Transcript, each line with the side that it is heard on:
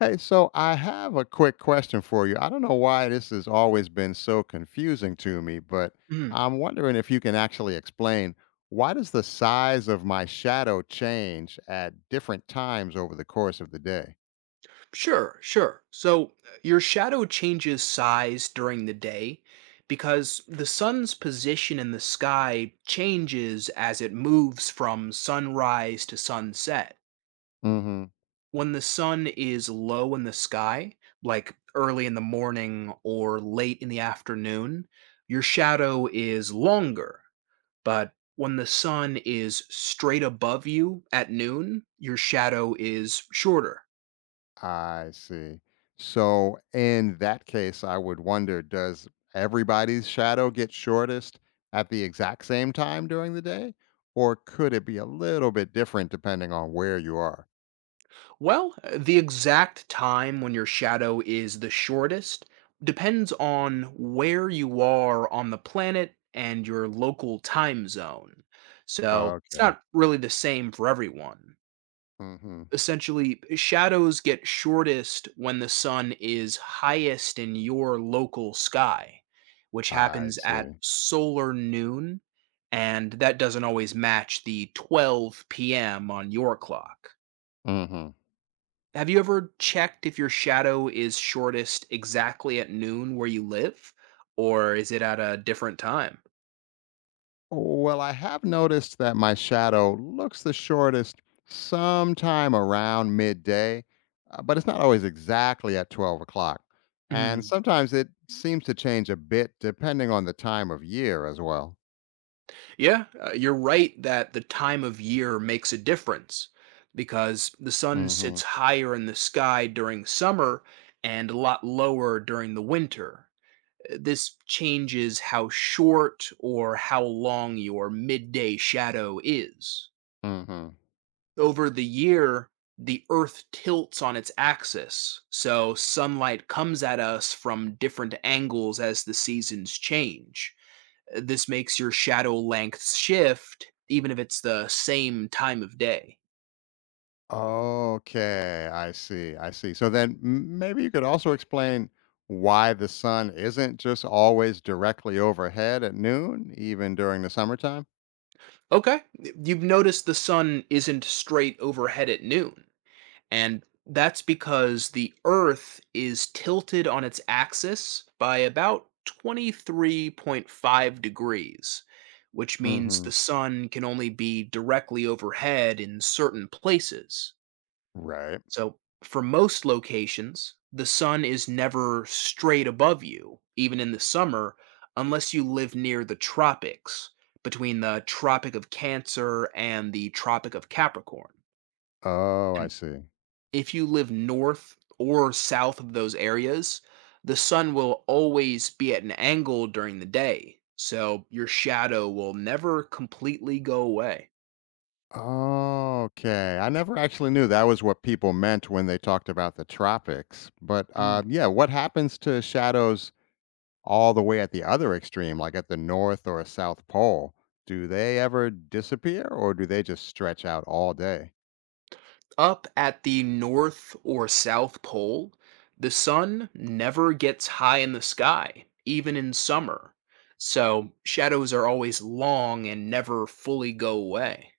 left: Hey, so I have a quick question for you. I don't know why this has always been so confusing to me, but
right: Mhm.
left: I'm wondering if you can actually explain why does the size of my shadow change at different times over the course of the day?
right: Sure, sure. So your shadow changes size during the day because the sun's position in the sky changes as it moves from sunrise to sunset.
left: Hmm.
right: When the sun is low in the sky, like early in the morning or late in the afternoon, your shadow is longer. But when the sun is straight above you at noon, your shadow is shorter.
left: I see. So in that case, I would wonder, does everybody's shadow get shortest at the exact same time during the day? Or could it be a little bit different depending on where you are?
right: Well, the exact time when your shadow is the shortest depends on where you are on the planet and your local time zone. So it's
left: Okay.
right: not really the same for everyone.
left: Hmm.
right: Essentially, shadows get shortest when the sun is highest in your local sky, which
left: I
right: happens at
left: see.
right: solar noon, and that doesn't always match the 12 p.m. on your clock.
left: Hmm.
right: Have you ever checked if your shadow is shortest exactly at noon where you live, or is it at a different time?
left: Well, I have noticed that my shadow looks the shortest sometime around midday, but it's not always exactly at 12 o'clock. And
right: Mm.
left: sometimes it seems to change a bit depending on the time of year as well.
right: Yeah, you're right that the time of year makes a difference because the sun
left: Hmm.
right: sits higher in the sky during summer and a lot lower during the winter. This changes how short or how long your midday shadow is.
left: Hmm.
right: Over the year, the Earth tilts on its axis. So sunlight comes at us from different angles as the seasons change. This makes your shadow lengths shift, even if it's the same time of day.
left: Okay, I see. I see. So then maybe you could also explain why the sun isn't just always directly overhead at noon, even during the summertime.
right: Okay. You've noticed the sun isn't straight overhead at noon. And that's because the Earth is tilted on its axis by about 23.5 degrees, which means
left: Hmm.
right: the sun can only be directly overhead in certain places.
left: Right.
right: So, for most locations, the sun is never straight above you, even in the summer, unless you live near the tropics, between the Tropic of Cancer and the Tropic of Capricorn.
left: Oh, I see.
right: If you live north or south of those areas, the sun will always be at an angle during the day, so your shadow will never completely go away.
left: Okay. I never actually knew that was what people meant when they talked about the tropics. But
right: Mm.
left: yeah, what happens to shadows all the way at the other extreme, like at the North or South Pole? Do they ever disappear or do they just stretch out all day?
right: Up at the north or south pole, the sun never gets high in the sky, even in summer, so shadows are always long and never fully go away.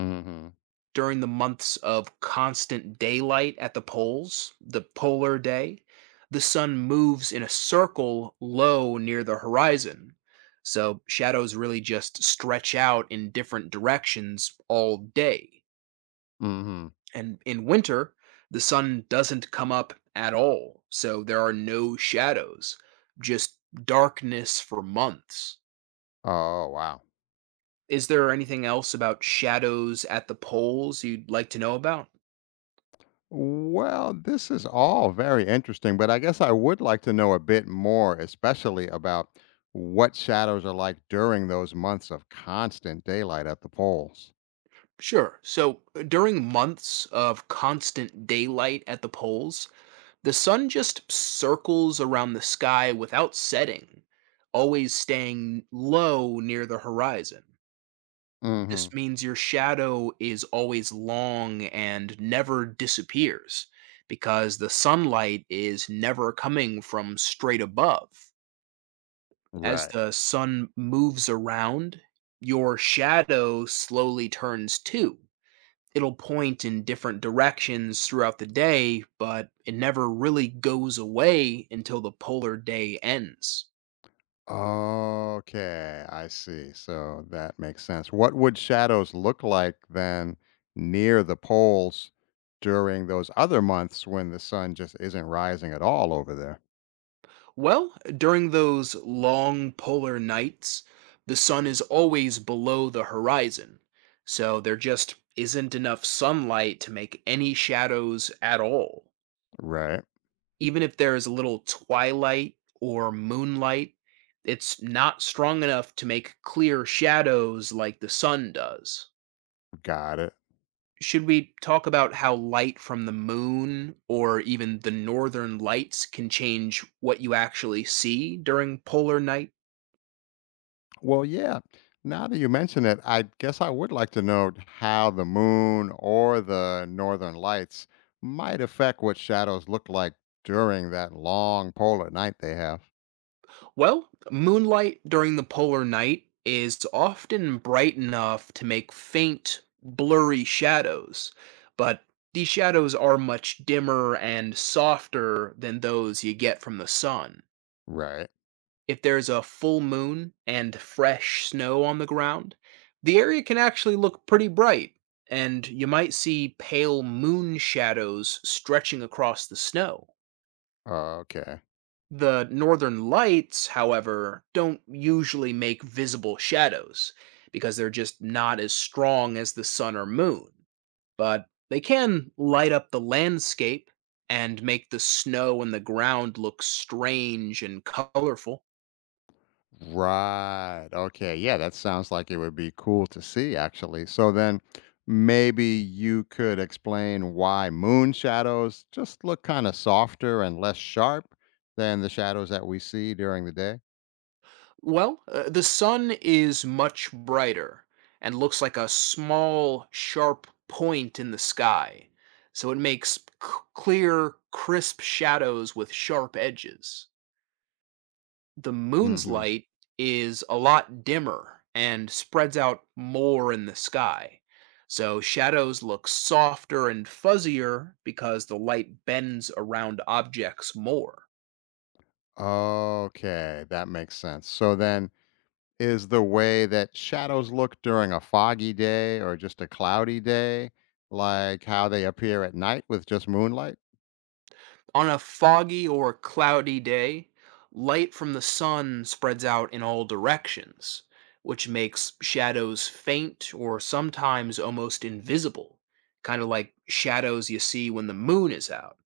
left: Mm hmm
right: During the months of constant daylight at the poles, the polar day, the sun moves in a circle low near the horizon. So shadows really just stretch out in different directions all day.
left: Mm hmm
right: And in winter, the sun doesn't come up at all. So there are no shadows, just darkness for months.
left: Oh, wow.
right: Is there anything else about shadows at the poles you'd like to know about?
left: Well, this is all very interesting, but I guess I would like to know a bit more, especially about what shadows are like during those months of constant daylight at the poles.
right: Sure. So during months of constant daylight at the poles, the sun just circles around the sky without setting, always staying low near the horizon.
left: Hmm.
right: This means your shadow is always long and never disappears because the sunlight is never coming from straight above. As
left: Right.
right: the sun moves around, your shadow slowly turns too. It'll point in different directions throughout the day, but it never really goes away until the polar day ends.
left: Okay, I see. So that makes sense. What would shadows look like then near the poles during those other months when the sun just isn't rising at all over there?
right: Well, during those long polar nights, the sun is always below the horizon, so there just isn't enough sunlight to make any shadows at all.
left: Right.
right: Even if there is a little twilight or moonlight, it's not strong enough to make clear shadows like the sun does.
left: Got it.
right: Should we talk about how light from the moon or even the northern lights can change what you actually see during polar night?
left: Well, yeah. Now that you mention it, I guess I would like to know how the moon or the northern lights might affect what shadows look like during that long polar night they have.
right: Well, moonlight during the polar night is often bright enough to make faint, blurry shadows, but these shadows are much dimmer and softer than those you get from the sun.
left: Right.
right: If there's a full moon and fresh snow on the ground, the area can actually look pretty bright, and you might see pale moon shadows stretching across the snow.
left: Okay.
right: The northern lights, however, don't usually make visible shadows because they're just not as strong as the sun or moon, but they can light up the landscape and make the snow and the ground look strange and colorful.
left: Right. Okay. Yeah, that sounds like it would be cool to see, actually. So then maybe you could explain why moon shadows just look kind of softer and less sharp than the shadows that we see during the
right: Well, the sun is much brighter and looks like a small, sharp point in the sky, so it makes clear, crisp shadows with sharp edges. The
left: day.
right: moon's light is a lot dimmer and spreads out more in the sky, so shadows look softer and fuzzier because the light bends around objects more.
left: Okay, that makes sense. So then, is the way that shadows look during a foggy day or just a cloudy day like how they appear at night with just moonlight?
right: On a foggy or cloudy day, light from the sun spreads out in all directions, which makes shadows faint or sometimes almost invisible, kind of like shadows you see when the moon is out.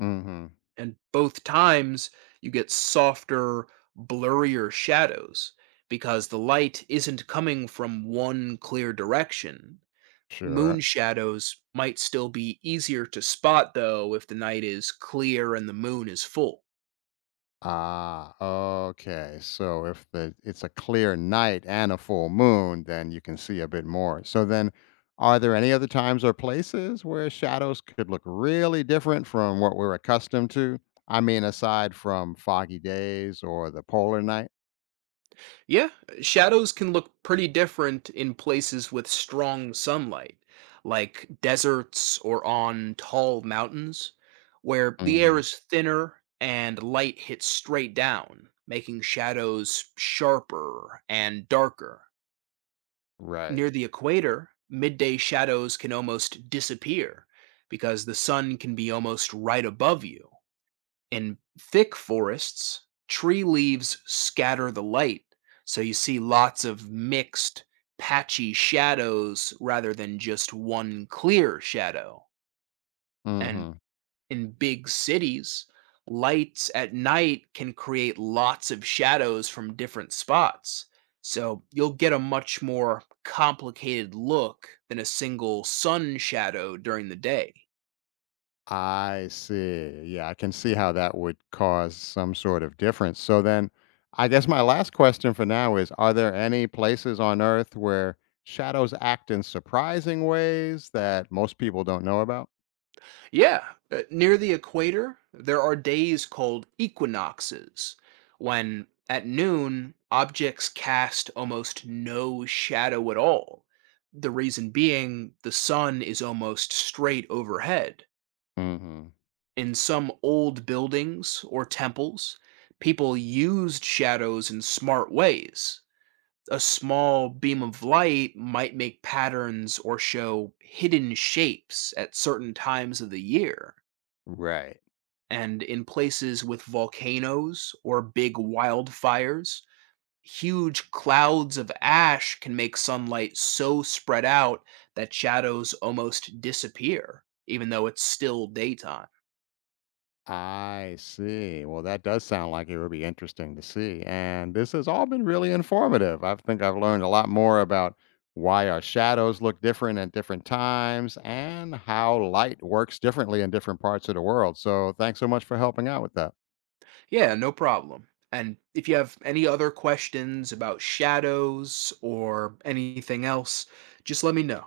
left: Mm-hmm.
right: And both times you get softer, blurrier shadows because the light isn't coming from one clear direction.
left: Sure.
right: Moon shadows might still be easier to spot though if the night is clear and the moon is full.
left: Ah, okay. So if the it's a clear night and a full moon, then you can see a bit more. So then, are there any other times or places where shadows could look really different from what we're accustomed to? I mean, aside from foggy days or the polar night?
right: Yeah, shadows can look pretty different in places with strong sunlight, like deserts or on tall mountains, where the air
left: Mhm.
right: is thinner and light hits straight down, making shadows sharper and darker.
left: Right.
right: Near the equator, midday shadows can almost disappear because the sun can be almost right above you. In thick forests, tree leaves scatter the light, so you see lots of mixed, patchy shadows rather than just one clear shadow. And
left: Mhm.
right: in big cities, lights at night can create lots of shadows from different spots. So you'll get a much more complicated look than a single sun shadow during the day.
left: I see. Yeah, I can see how that would cause some sort of difference. So then, I guess my last question for now is: are there any places on Earth where shadows act in surprising ways that most people don't know about?
right: Yeah, near the equator, there are days called equinoxes, when at noon objects cast almost no shadow at all. The reason being, the sun is almost straight overhead.
left: Mhm.
right: In some old buildings or temples, people used shadows in smart ways. A small beam of light might make patterns or show hidden shapes at certain times of the year.
left: Right.
right: And in places with volcanoes or big wildfires, huge clouds of ash can make sunlight so spread out that shadows almost disappear, even though it's still daytime.
left: I see. Well, that does sound like it would be interesting to see. And this has all been really informative. I think I've learned a lot more about why our shadows look different at different times and how light works differently in different parts of the world. So, thanks so much for helping out with that.
right: Yeah, no problem. And if you have any other questions about shadows or anything else, just let me know.